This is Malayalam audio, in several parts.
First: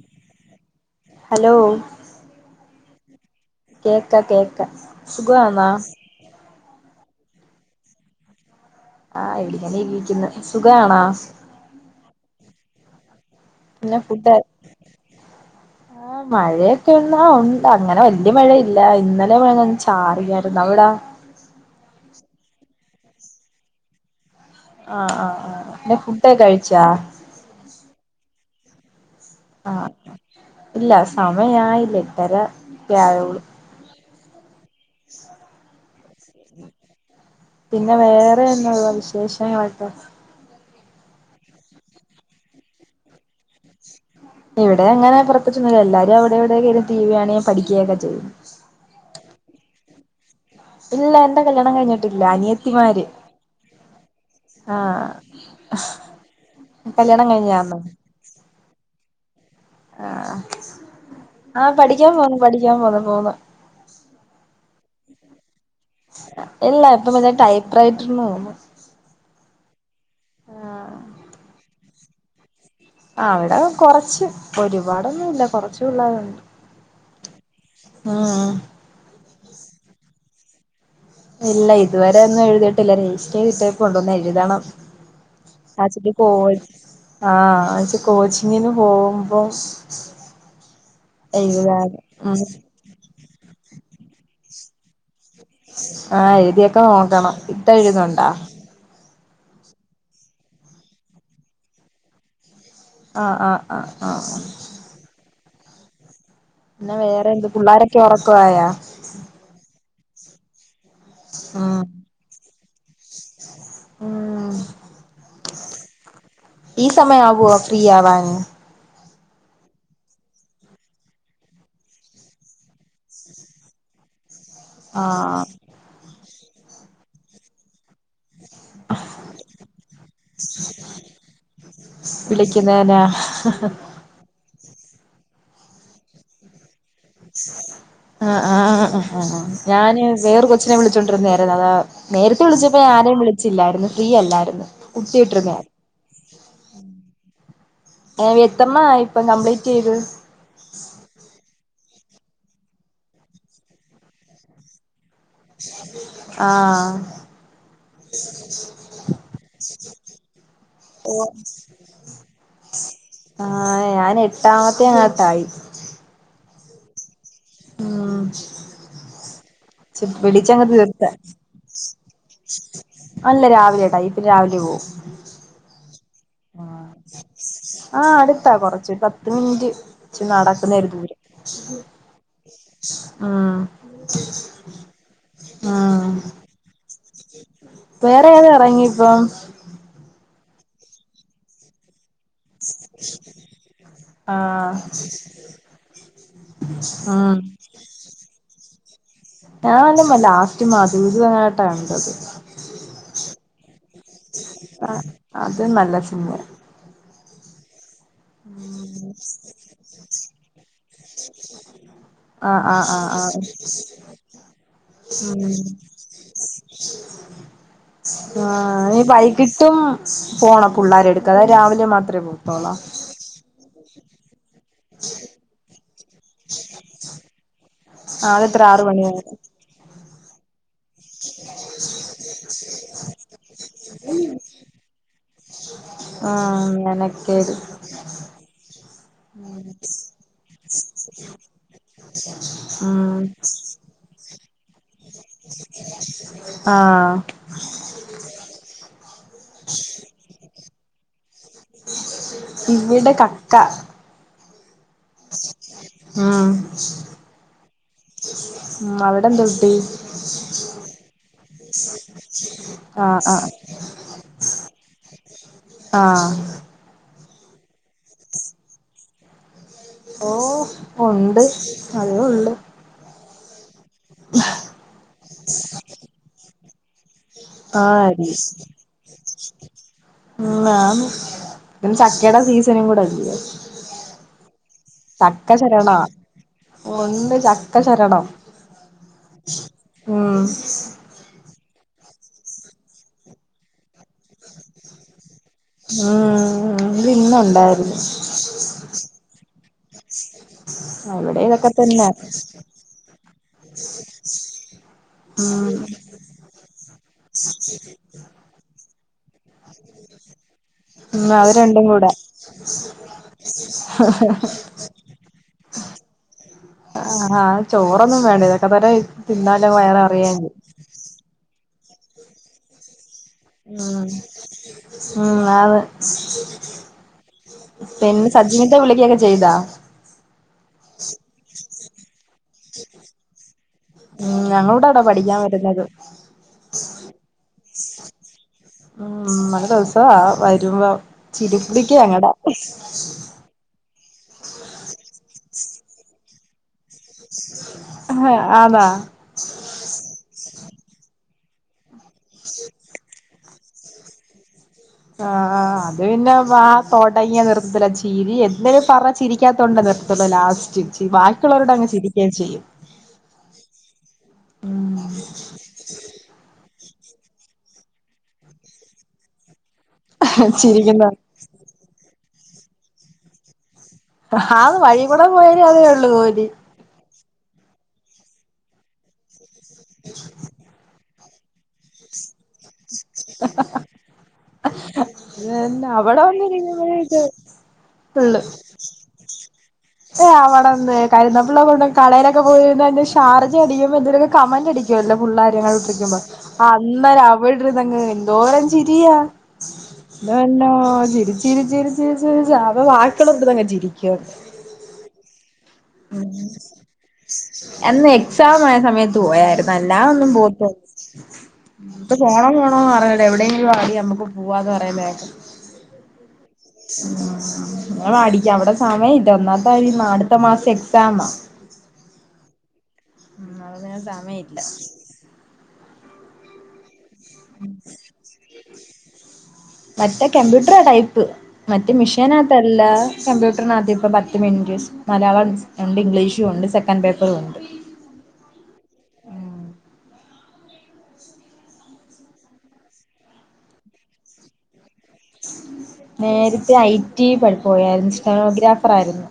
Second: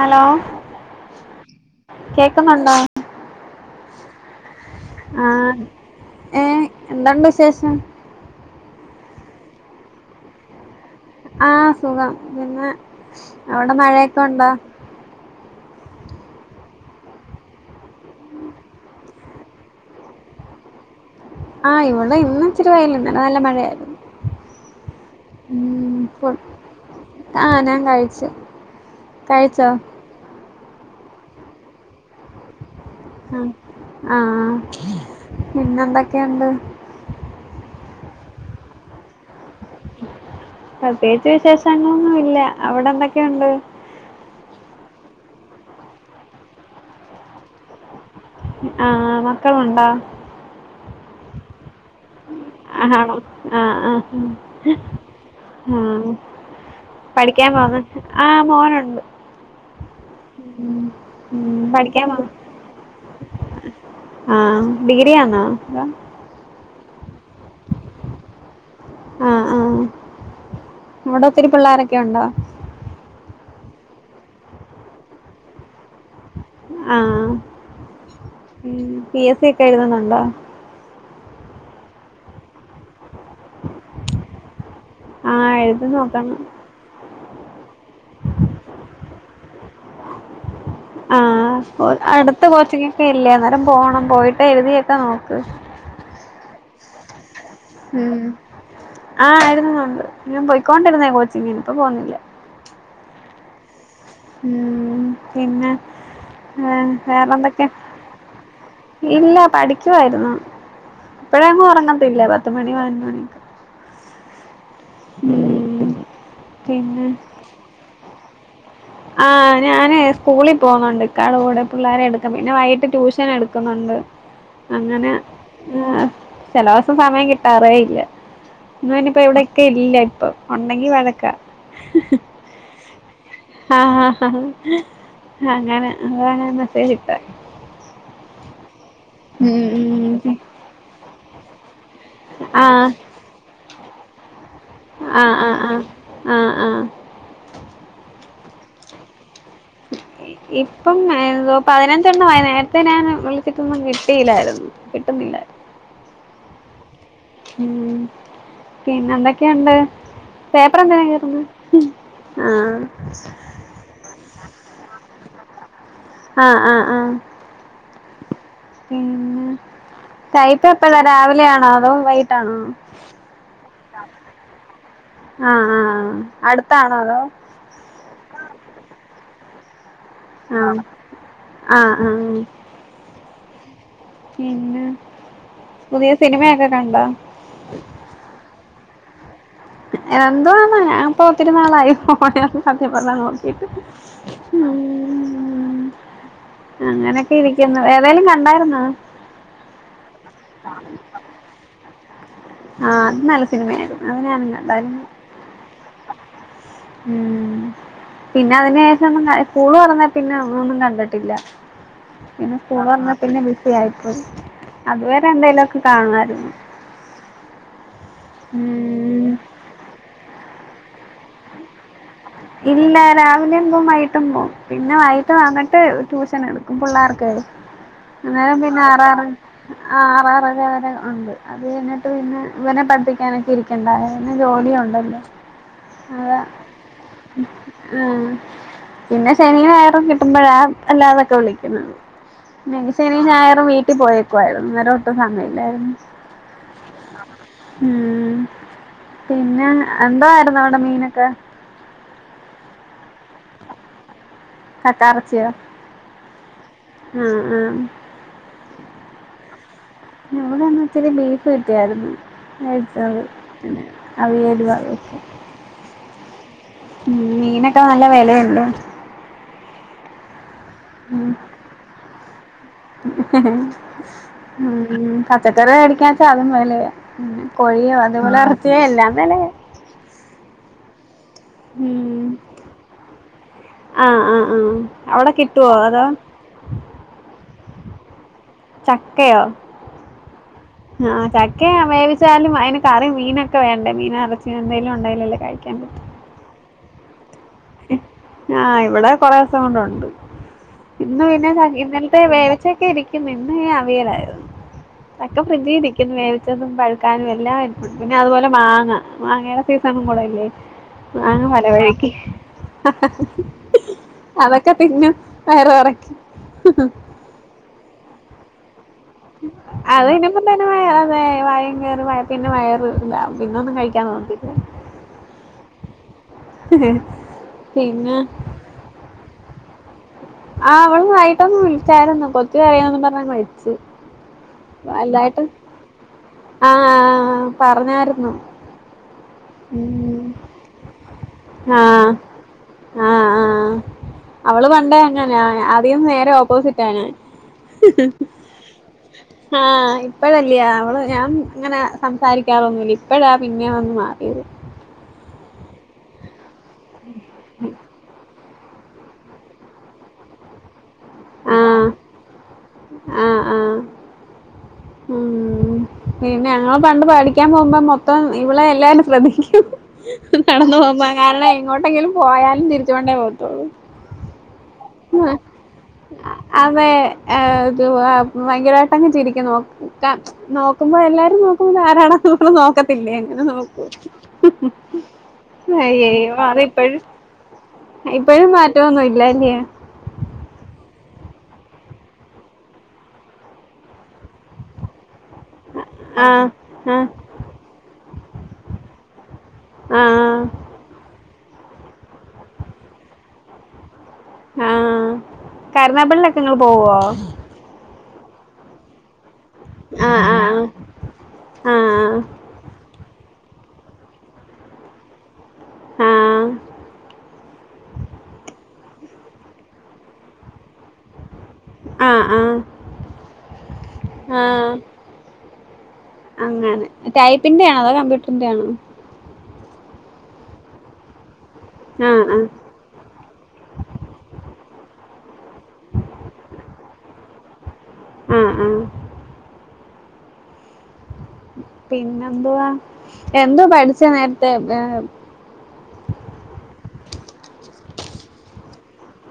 ഹലോ ഹലോ കേക്കുന്നുണ്ടോ കേക്ക കേക്ക സുഖമാ എന്താണ്ട വിശേഷം ആഹ് എവിടിക്കനെ ഇവിക്കുന്നത് സുഖ ആണോ ആഹ സുഖം പിന്നെ അവിടെ മഴയൊക്കെ ഉണ്ടോ ആ് മഴയൊക്കെ ഒന്നാ ഉണ്ട് അങ്ങനെ വല്യ മഴയില്ല ഇന്നലെ മഴ ഞ ചാറിയരുന്നു അവ കുത്ത ആഹ് ഇവിടെ ഇന്ന ഇച്ചിരി വയല ഇന്നല്ലെ നല്ല മഴയായിരുന്നു ആഹ് ആഹ് ആഹ് പിന്നെ ഫുഡൊക്കെ ഉ കഴിച്ചാ ആഹ ഞാൻ കഴിച്ച ആഹ ഇല്ല സമയായില്ല ഇട്ടര വ്യഴമുള്ളു ആഹ പിന്നെ എന്തൊക്കെയുണ്ട് പിന്നെ വേറെ എന്താ വിശേഷങ്ങളട്ടോ പ്രത്യേകിച്ച് വിശേഷങ്ങളൊന്നും ഇല്ല അവിടെ എന്തൊക്കെയുണ്ട് ഇവിടെ അങ്ങനെ പുറത്തൊന്നില്ല എല്ലാരും അവിടെ എവിടെയ ക ടി വി ആണെ ങ്ക പഠിക്കുകയൊക്കെ ചെയ്യും അക്കുണ്ടാ ഇല്ല എന്റെ കല്യാണം കഴിഞ്ഞിട്ട് ആഹ ആഹ ആഹ ആഹ് ആഹ കല്യാണം പഠിക്കാൻ കഴിഞ്ഞാന്നോ പോന്ന് ആഹ മോനുണ്ട് ആഹ ഉം ആഹ പഠിക്കാൻ പോന്ന പഠിക്കാൻ പോന്ന പോന്ന ആഹ ഡിഗ്രിയിയണോ ഇല്ല ഇപ്പൊ എാൻ ടൈപ്പ് റൈറ്റർന്ന് തോന്നുന്നു ആഹ ആഹ അവിടെ ഒത്തിരി പിള്ളോരൊക്കെ ഉണ്ടോ അവിടെ കൊറച്ച് ഒരുപാടൊന്നുംല്ല കൊറച്ച് പിള്ളേരുണ്ട് ആഹ ഉം പി എസ് സ ഒക്കെ എഴുതുന്നുണ്ടോ ഇല്ല ഇതുവരെ ഒന്നും എഴുതിയിട്ടില്ല രജിസ്റ്റർ ചെയ്തിട്ടേ കൊണ്ടുവന്ന എഴുതണം ആ എഴുതി ആച്ചിട്ട പോ നോക്കണം ആഹ ആച്ച കോച്ചിങ്ങിന് പോകുമ്പോ ആഹ അടുത്ത കോച്ചിങ്ങ ഒക്കെ ഇല്ലേ അന്നേരം പോണം പോയിട്ട് എഴുതിയൊക്കെ നോക്ക് ആഹ എഴുതിയൊക്കെ നോക്കണം ഇത്ത എഴുുന്നുണ്ടാ ആഹ് ആരുന്നുുന്നുണ്ട് ഇഞൻ പോൊയിക്കൊണ്ടിരുന്നേ കോച്ചിങ്ങിനി ഇപ്പോ പോുന്നില്ല ആ ആ അ ആ പിന്നെ വേറെ എന്ത് വേറെന്തൊക്കെ പിള്ളോരൊക്കെ ഉറക്കവായാ ഇല്ല പഠ ായിരുന്നു ഇപ്പഴേങ്ങും ഉം ഉറങ്ങത്തില്ല പത്തുമണി പതിന മണിയൊക്കെ ഉ ഉം ഈ പിന്നെ സമയ ആു അ ഫ്രീ ആവാന്ന് ആ് ഞാന് സ്കൂളിൽ പോകുന്നുണ്ട് ഇക്കാടെ കൂടെ പിള്ളേരെ എടുക്കും പിന്നെ വൈകിട്ട് ട്യൂഷൻ എടുക്കുന്നുണ്ട് അങ്ങനെ ആഹ് ചല ദസം സമയം കിട്ടാറേ ഇല്ല ഇന്ന്നിപ്പോ ഇവിടെൊക്കെ ഇല്ല ഇപ്പൊ ഉണ്ടെങ്കി വഴക്ക വിളിക്കുന്നേനാ ആ അങ്ങനെ അങ്ങ മെസേജ ഇട്ട ആ് ആ് ആ ആ്് ഉം ഞാന് ഉം വേറ കൊച്ചിനെ വിളിച്ചോണ്ടിരുന്നതരരുന്നു അതാ നേരത്തെ വിളിച്ചപ്പോ ആഹ് ഞാനെയും വിളിച്ചില്ലായിരുന്നു ഫ്രീ അല്ലായിരുന്നു ആഹ് കുട്ടിട്ടക്ക ആഹ് ആഹ് ആഹ് ആഹ് എത്തന ഇപ്പൊ കംപ്ലൈ ഇപ്പം ഏന്തോ പതിനഞ്ച് നേരത്തെ ഞാൻ വിളിച്ചിട്ടൊന്നും കിട്ടയില്ലായിരുന്നു കിട്ടുന്നില്ല ആഹ ഉം പിന്നെ എന്തൊക്കെയുണ്ട് പേപ്പർ എന്തിനാ ഓ കീറുന്നെ ആഹ് ആഹ ഞാൻ എട്ടാമത്തെ അങ്ങാത്തായി ആഹ് ആഹ ആഹ ആഹ പിെടിച്ചങ്ങ ടൈപ്പ് എപ്പഴാ തീർത്ത രാവിലെയാണോ അതോ വൈകിട്ടാണോ അല്ല രാവിലെ ട്ടാ ഇപ്പ രാവിലെ പോകവും ആഹ് ആഹ് ആ അടുത്താണോ അതോ ആഹ അടുത്താ കൊറച്ച ഒരു പത്ത് മിനിറ്റ് നടക്കുന്നൊ ആഹ് ഒരു ദൂരം ആഹ് ആഹ് ആഹ പിന്നെ പുതിയ ഉം സിനിമയൊക്കെ കണ്ട വേറെ ഏത ഇറങ്ങി ഇപ്പൊ എന്ത ആണ ഞാൻിപ്പോ ഒത്തിരി നാളായി പോ കഥേപ്പല്ലാം നോക്കിട്ട് ആഹ് അങ്ങനെയൊക്കെ ഉം ഇരിക്കുന്നു ഏതായാലും കണ്ടായിുന്ന ഞൻല്ല ലാസ്റ്റ് മ അധികതനട്ടാ കണ്ടത് ആഹ അത് നല്ല സിനിമയായിരുന്നു അത് ഞാനണ്ടായിരുന്നു ആഹ് അത് നല്ല സിനിമയാ ഉം പിന്നെ അതിന് ശേഷം സ്കൂൾ പറന്നാ പിന്നെ ൊന്നും കണ്ടിട്ടില്ല പിന്നെ ആഹ് സ്കൂൾ ആഹ് പറഞ്ഞ ആഹ് ആഹ് പിന്നെ ബിസി ആയിപ്പോയി അതുവരെ ഉം എന്തായലും ഒക്കെ കാണണരുന്നു ആ ന നീ വൈകിട്ടും പോണ പിള്ളരെ എടുക്ക അതായ രാവിലെ പോത്തോളോ ഇല്ല രാവിലെുമ്പ വൈട്ടും പോ പിന്നെ വൈകട്ട് വാങ്ങിട്ട് ട്യൂഷൻ എടുക്കും പിള്ളേർക്ക് നാളെ അന്നേരം എത്ര പിന്നെ ആറ് മണി ആറാ വരെ ആറാരെ ഉണ്ട് അത് എന്നിട്ട് പിന്നെ ഇവനെ പഠിപ്പിക്കാനൊക്കെ ഇരിക്കണ്ട പിെ ജോലിയ ഉണ്ടല്ലോ ആ നിനക്ക് ഉം പിന്നെ ശനന് വയറ കിട്ടുമ്പോഴാ അല്ലാതൊക്കെ വിളിക്കുന്നു ഉം നെസന ഞായറും വീട്ടിൽ പോയേക്കുവായിരുന്നു അങ്ങര ഒട്ടും സമയല്ലായിരുന്നു ആഹ് ഉം പിന്നെ എന്തോയിരുന്നു അവിടെ മീനൊക്കെ ഇവിടെ കക്ക കക്കറച്ച ഉം ആ ആ ഉം അവിടെ എന്ത് കിട്ടി ഞവിടെന്ന് ഇത്തിരി ബീഫ് കിട്ടിയരുന്നു എിച്ച ആഹ് ആഹ് പിന്നെ അവ എരുവക ആഹ മീനൊക്കെ നല്ല വിലയുല്ലോ ഓ ഉണ്ട് അതും ഉണ്ട് ഉ പച്ചക്കറി മേടിക്കാച്ച അതും പോലേ ഉ കോഴിയോ അതേപോലെ ഇറത്തിയോ എല്ലാന്നല്ലേ ഉ പിെ ഉം ചക്കയുടെ സീസണും കൂടെല്ല ആഹ് ആഹ് ആഹ് അവിടെ ചക്ക കിട്ടുവോ ശരണ അതോ ഒന്ന് ചക്ക ശരണം ഉം ആ ചക്കെ വേവിച്ചാലും അതിന് കറി മീനൊക്കെ വേണ്ടേ മീൻ അറച്ചി എന്തെങ്കലും ഉണ്ടായല്ലല്ലേ കഴിച്ച ആ ഇ ഇന്ന ആ് ഇവിടെ കൊറെേ ദിവസം കൊണ്ടുണ്ട് ഇന്ന് ഇവിടെ പിന്നെ ഇതൊക്കെ തന്നെ ഇന്നലത്തെ വേളച്ചക്കെ ഇരിക്കുന്നു ഇന്ന് അവിയലായിരുന്നു ഒക്കെ ഫ്രിഡ്ജി ഉം ഇരിക്കുന്നെ വേവിച്ചതും പഴുക്കാനും എല്ലാം എട്ത് അതുപോലെ മാങ്ങ മാങ്ങയുടെ സീസണും കൂടെല്ലേ ഉം മാങ്ങാ അത് പല രണ്ടും വഴിക്ക് കൂടെ അതൊക്കെ തിനും വയറ് നെറക്കും ആ ആ ചോറൊന്നും വേണ്ട തൊക്കെതന്നെ [unintelligible] പിന്നൊന്നും കഴിക്കാൻ ഉം തോന്നത്തില്ല ഉം ആന്ന് പിന്നെ സജ്ജിനോക്കെ വിളിക്കൊക്കെ ചെയ്താ ആ അവള് വൈകിട്ടോക്കെ വിളിച്ചായിരുന്നു കൊത്തി കയോന്ന് പറഞ് വേച്ച് ഉം അവ്‌ടടാ പഠിക്കാൻ വരുന്നത് ആ പറഞ്ഞായിരുന്നു ഉം നല്ല ദിവസവാ ഉം വരുമ്പോ ആ ചിരിപ്പിക്കാ അങ്ങടെ ആ ആ അവള് പണ്ടെ അങ്ങനാ ആദിൻ നേരെ ഓപ്പോസിറ്റാണ് ആന്നാ ഞാൻ ആ ഇപ്പഴ ഇ അവള് ഞാൻ ഇങ്ങനെ സംസാരിക്കാറൊന്നുല്ല ഇപ്പഴാ പിന്നെ ഒന്ന് മാറിയത് ആ ആ അത് പിന്നെ വ തോട്ടയ്യ നിർത്തല ചീരിം ഇന്തെ പറ ചിരിക്കാത്തുണ്ടല്ലത്തുള്ള ലാസ്റ്റ് ആ ബാക്കിയുള്ളവരോട് അങ്ങ് ചിരിക്കുകയും ചെയ്യും ആ ആ ഉം പിന്നെ [unintelligible] പണ്ട് പഠിക്കാൻ പോകുമ്പം മൊത്തം ഇവളെ എല്ലാരും ശ്രദ്ധിക്കും നടന്ന് പോകുമ്പ ചിരിക്കുന്ന കാരണം എങ്ങോട്ടെങ്കിലും പോയാലും ചിരിച്ച് കൊണ്ടേ പോവതോള്ളൂ ആത് വഴി കൂടെ [unintelligible] അതേ ഒള്ളു കോലി ത് ഭയങ്കരമായിട്ട് അങ്ങ് ചിരിക്കും നോക്ക നോക്കുമ്പോ എല്ലാരും നോക്കുബം ഇത് ആരാണ് പോലും നോക്ക പിന്നെ എങ്ങനെ നോക്കും പിന്നെ അയ്യേ അവിടെ മാറി വന്നിരിക്കുമ്പഴേ ഇപ്പഴും ഇത് ഇപ്പഴും മാറ്റഒന്നും ഇല്ലല്ലേ ഏ അവിടെന്ത് കരുന്നപ്പിള്ള കളയിലൊക്കെ പോയിര്ന്നെന്റെ ഷാർജ അടിയുമ്പോ ന്തേലൊക്കെ കമന്റ് അടിക്കുല്ലോ പുള്ളാരങ്ങ ഇട്ടിരിക്കുമ്പോ ആഹ് ആ ആഹ് അന്നേം അവിടിര്ന്നങ് എന്തോരം ചിരിയാ ആഹ് ഇല്ലോ ചിരിച്ചിരിച്ചിരിച്ചിരിച്ച് [unintelligible] ചിരിക്ക ആ കരുനാപള്ളിക്കെ ഇങ്ങള് പോവോ ഉത്സാഹമായ സമയത്ത് പോയര്ന്നു അല്ല ആഹ് ഒന്നും ആഹ് പോവത്തോന്നും ആഹ് ആഹ് പോണം പോണം എവിടെങ്കിലും ആദ്യം നമ്മക്ക് പോവാന്ന് പറയന്നെകേക്കാ ആ ഇങ്ങടിക്ക ഇവിടെ സമയം ഇല്ല ഒന്നാത്തെ അടുത്ത മാസം എക്സാമാ ആ ആ ഉം [unintelligible] സമയല്ല അങ്ങനെ ടൈപ്പിന്റെ ആണോ അതോ കമ്പ്യൂട്ടറിന്റെ ആണോ മറ്റേ കമ്പ്യൂട്ടറാ ടൈപ്പ് മറ്റേ ആഹ് ആഹ് മിഷീനകത്തല്ല കമ്പ്യൂട്ടറിനകത്ത് ഇപ്പ പത്ത് മിൻറ്റ് മലയാളം ണ്ട് രണ്ട് ഇംഗ്ലീഷു ഉണ്ട് സെക്കന്റ് പേപ്പറും ഉണ്ട് ആഹ് ആഹ് പിന്നെന്തുവാ എന്തോ പഠിച്ച നേരത്തെ ഇൻസ്റ്റണോഗ്രാഫറായിരുന്നു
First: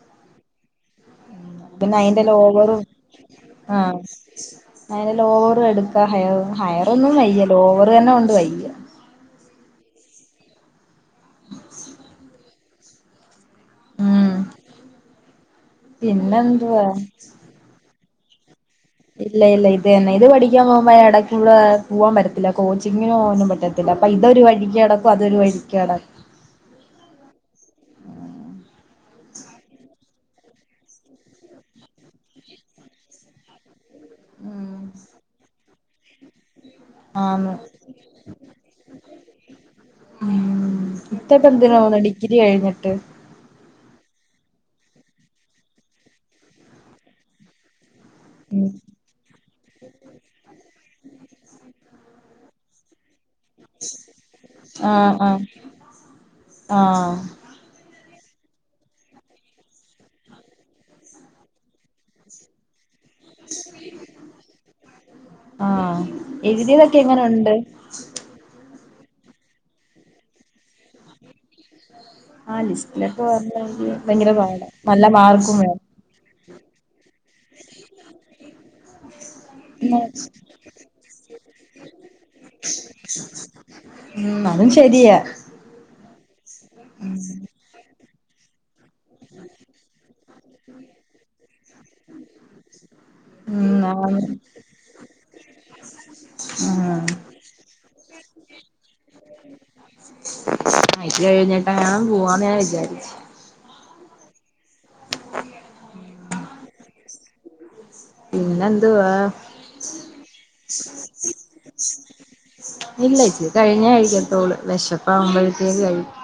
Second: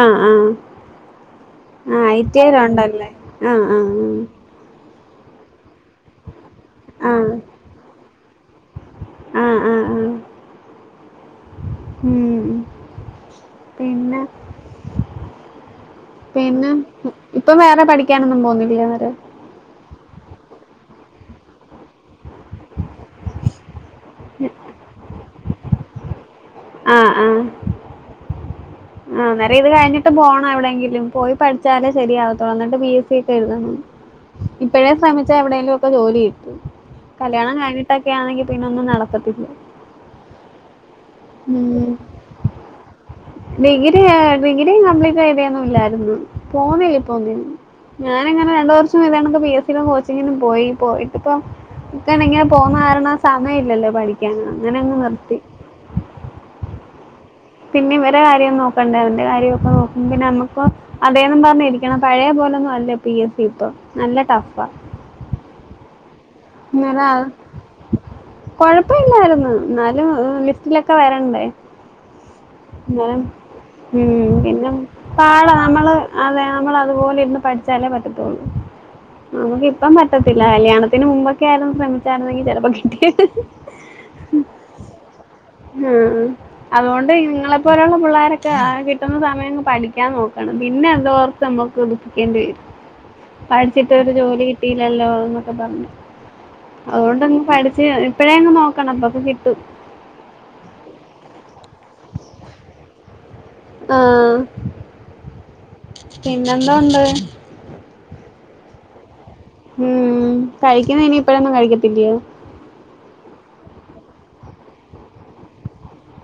ആ ആ പിന്നെ ആ അയിന്റെ ഐടിഎ ല് ലോവറും ഉണ്ടല്ലേ ആ ആ അയ്ന് ലോവറും എടുക്കാ ഹയർ ഹയർ ഒന്നും ആഹ് വയ്യ ലോവറ് തന്നെ കൊണ്ട് വയ്യ ആഹ് ആഹ് ആഹ് ആഹ് ഉം പിന്നെ ഉം പിന്നെ പിന്നെന്തുവാ ഇപ്പൊ വേറെ പഠി ക്കാനൊന്നും പോകു ഇല്ല ഇല്ല ഇത് തന്നെ ഇത് പഠിക്കാൻ പോകുമ്പോ എടയ്ക്കുള്ള പോകാൻ പറ്റത്തില്ല കോച്ചിങ്ങിനും ഒന്നും പറ്റ ത്തില്ല അപ്പം ഇതൊരു വഴിക്ക് അടക്കും അതൊരു വഴിക്ക് അട ആ ആ ആ നേരം ഇത് കഴിഞ്ഞിട്ട് പോണം എവിടെയെങ്കിലും പോയി പഠിച്ചാലേ ശരിയാവതൊള്ളൂ എന്നിട്ട് ബി എസ് സി ഒക്കെ എഴ്തണം ഉം ഇപ്പോഴേ ശ്രമിച്ചാ എവിടെേങ്കലും ഒക്കെ ജോലി കിട്ടും ആന്ന് കല്യാണം കഴിഞ്ഞിട്ടൊക്കൊണെങ്കി പിന്നെ ഒന്നും നടക്കത്തില്ല ഇത്തൊക്കെന്തിനാപോവുന്ന ഡിഗ്രി കഴിഞ്ഞിട്ട് ഡിഗ്രി ഡിഗ്രി കംപ്ലീറ്റ് ചെയ്തന്നും ഇല്ലായിരുന്നു പോന്നില്ല ഇപ്പൊ ഒന്നിനും ഞാനങ്ങനെ ഉം രണ്ട് വർഷം എഴതാണ് ബി എസ് കോച്ചിങ്ങിനന് പോയി പോയിട്ടപ്പ ഇ ഇങ്ങനെ പോകുന്ന കാരണ സമയ ഇല്ലല്ലോ പഠിക്കാൻ അങ്ങനെ അങ്ങ് ആഹ് നിർത്തി ആഹ് ആഹ് പിന്നെ ഇവരെകാര്യം നോക്കണ്ടേ അവന്റെ കാര്യമൊക്കെ നോക്കും പിന്നെ നമ്മുക്കും അതേന്നും പറഞ്ഞിരിക്കണം പഴയലെ [unintelligible] ലൊന്നും അല്ല പി എ സി ഇപ്പ നല്ല ടഫാ ആഹ് എഴുതിയതൊക്കെ എങ്ങനെഉണ്ട് ഇപ്പ ഇല്ലായിരുന്നു എന്നാലും ലിസ്റ്റിലൊക്കെ വരണ്ടേ ആഹ ലിസ്റ്റിലൊക്കെ എന്നാലും വരണം ഉം പിന്നെ പാട വേണം നമ്മള് അതെ നമ്മൾ അതുപോലെ ഇരുന്ന് പഠിച്ചാലേ പറ്റത്തുള്ളൂ നമുക്ക് ഇപ്പം പറ്റത്തില്ല കല്യാണത്തിന് മുമ്പ് ഇരുന്നു ശ്രമിച്ചായിരുന്നെങ്കി ചെലപ്പോ കിട്ടിയേനെ ഉം അതും ശരിയാ [inaudible] ആ അതുകൊണ്ട് നിങ്ങളെപ്പോലെയുള്ള പിള്ളാരൊക്കെ ആ കിട്ട കിട്ടുന്ന സമയം പഠിക്കാൻ നോക്കണം. പിന്നെ എന്തോർത്ത് നമ്മക്ക് ദുഃഖിക്കേണ്ടി വരും ഉം പഠിച്ചിട്ട് ഒരു ആന്ന് ജോലി കിട്ടില്ലല്ലോന്നൊക്കെ പറഞ്ഞു ആഹ് അതുകൊണ്ടങ്ങ് പഠിച്ച് ഇപ്പഴേ അങ്ങ് നോക്കണം അപ്പക്ക കിട്ടും മയിക്ക് കഴിഞ്ഞിട്ട ൻ പോവാന്ന് ഞാൻ വിചാരിച്ച് ആ പിന്നെന്താ ഉണ്ട് പിന്നെന്തുവാ ഉം കഴിക്കുന്ന ഇനിയിപ്പഴൊന്നും കഴിക്കത്തില്ലയോ ഇല്ല ചച്ചി കഴിഞ്ഞ കഴിക്ക തോള് വിഷപ്പ ആവുമ്പോഴത്തേക്ക് കഴിക്കും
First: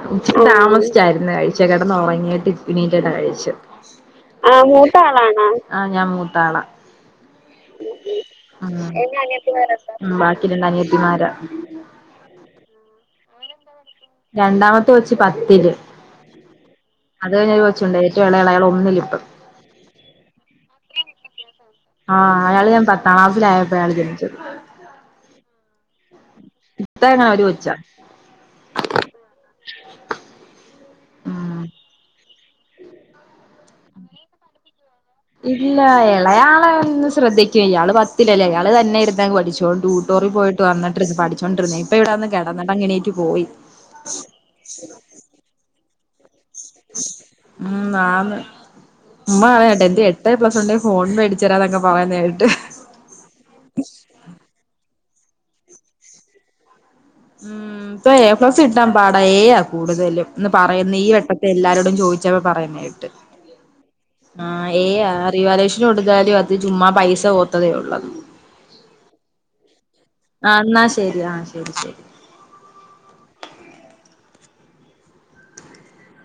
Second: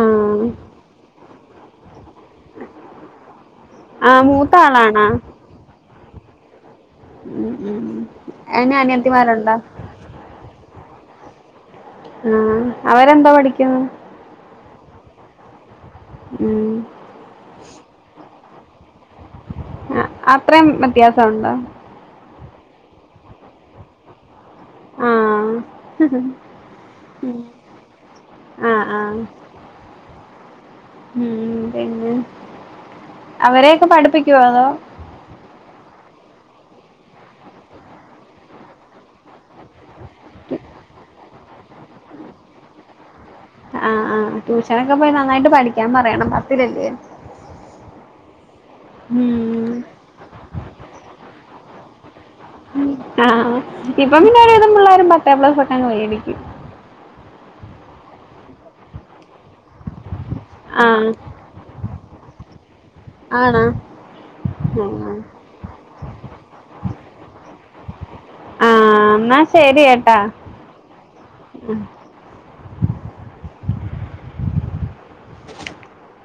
ആഹ് ഉച്ചക്ക് താമസിച്ചായിരുന്നു കഴിച്ച് കിടന്ന്ഉറങ്ങ ഇങ്ങട്ട് നിക്കണീന്റെ കഴിച്ച് ആഹ് മൂത്ത ആളാണാ ആ ഞാൻ മൂത്താളാ ഉം ഉം ഉ ഇ ഇനി അനിയത്തിമാരുണ്ടോ ബാക്കി രണ്ട അനിയത്തിമാരാ ആ അവരെന്താ പഠിക്കുന്നു രണ്ടാമത്തെ കൊച്ച് പത്തില്ല് ഉം അത് കഴിഞ്ഞരു കൊച്ചുണ്ട് ഏറ്റവും ഇളയആൾ ഒന്നിലിപ്പം ആ അത്രയം വ്യത്യാസംഉണ്ടോ ആഹ അയാള് ഞാൻ പത്താം ക്ലാസ്സിസിലായപ്പോഴാണ് അയാള് ജനിച്ചത് ആഹ ഇത്താ എങ്ങാനും ഒരു കൊച്ചാ ആഹ ഉം അവരെയൊക്കെ പഠിപ്പിക്കുവോ അതോ ഇല്ല ഇളയാള ഒന്ന് ശ്രദ്ധിക്കും ഇയാള് പത്തിലല്ലേ ഇയാള് തന്നെ ഇരുന്നെ പഠിച്ചോണ്ട്ട്ട കൊറി പോയിട്ട് വന്നിട്ട് പഠിച്ചുകൊ ഇപ്പ ഇവിടെന്ന് കിടന്ന്‌ അങ്ങന് ആ ആ ട്യൂഷനൊക്കെ പോയി നന്നായിട്ട് പഠിക്കാൻ പറയണം പത്തിലല്ലേ ഉം ആന്ന്‌ ഉമ്മ ഉം അഏട്ടത്തി എട്ട് എ പ്ലസ്ഉണ്ടങ്കിൽ ഫോൺ മേടിച്ച തരാന്നൊക്കെ പറയുന്നേട്ട് ആ ഇപ്പം പിന്നെ ഒരു വിതം പിള്ളേരും പത്ത് എപ്ലസ് അങ്ങ് വേടിക്കും ഉം ഇപ്പൊ എ പ്ലസ് കിട്ടാൻ പാട എ ആണ് കൂടുതൽ എന്ന് പറയുന്ന ഈ വെട്ടത്തെ എല്ലാരോടും ചോദിച്ചവ പറയുന്നെ ആണാ ആ എ റിവാലേഷൻ കൊടുത്താലും അത് ചുമ്മാ പൈസ പോകത്തതെ ഉള്ളു ആ എന്നാ ശ ആ എന്നാ ശരി ആ ശരി ശരി [unintelligible]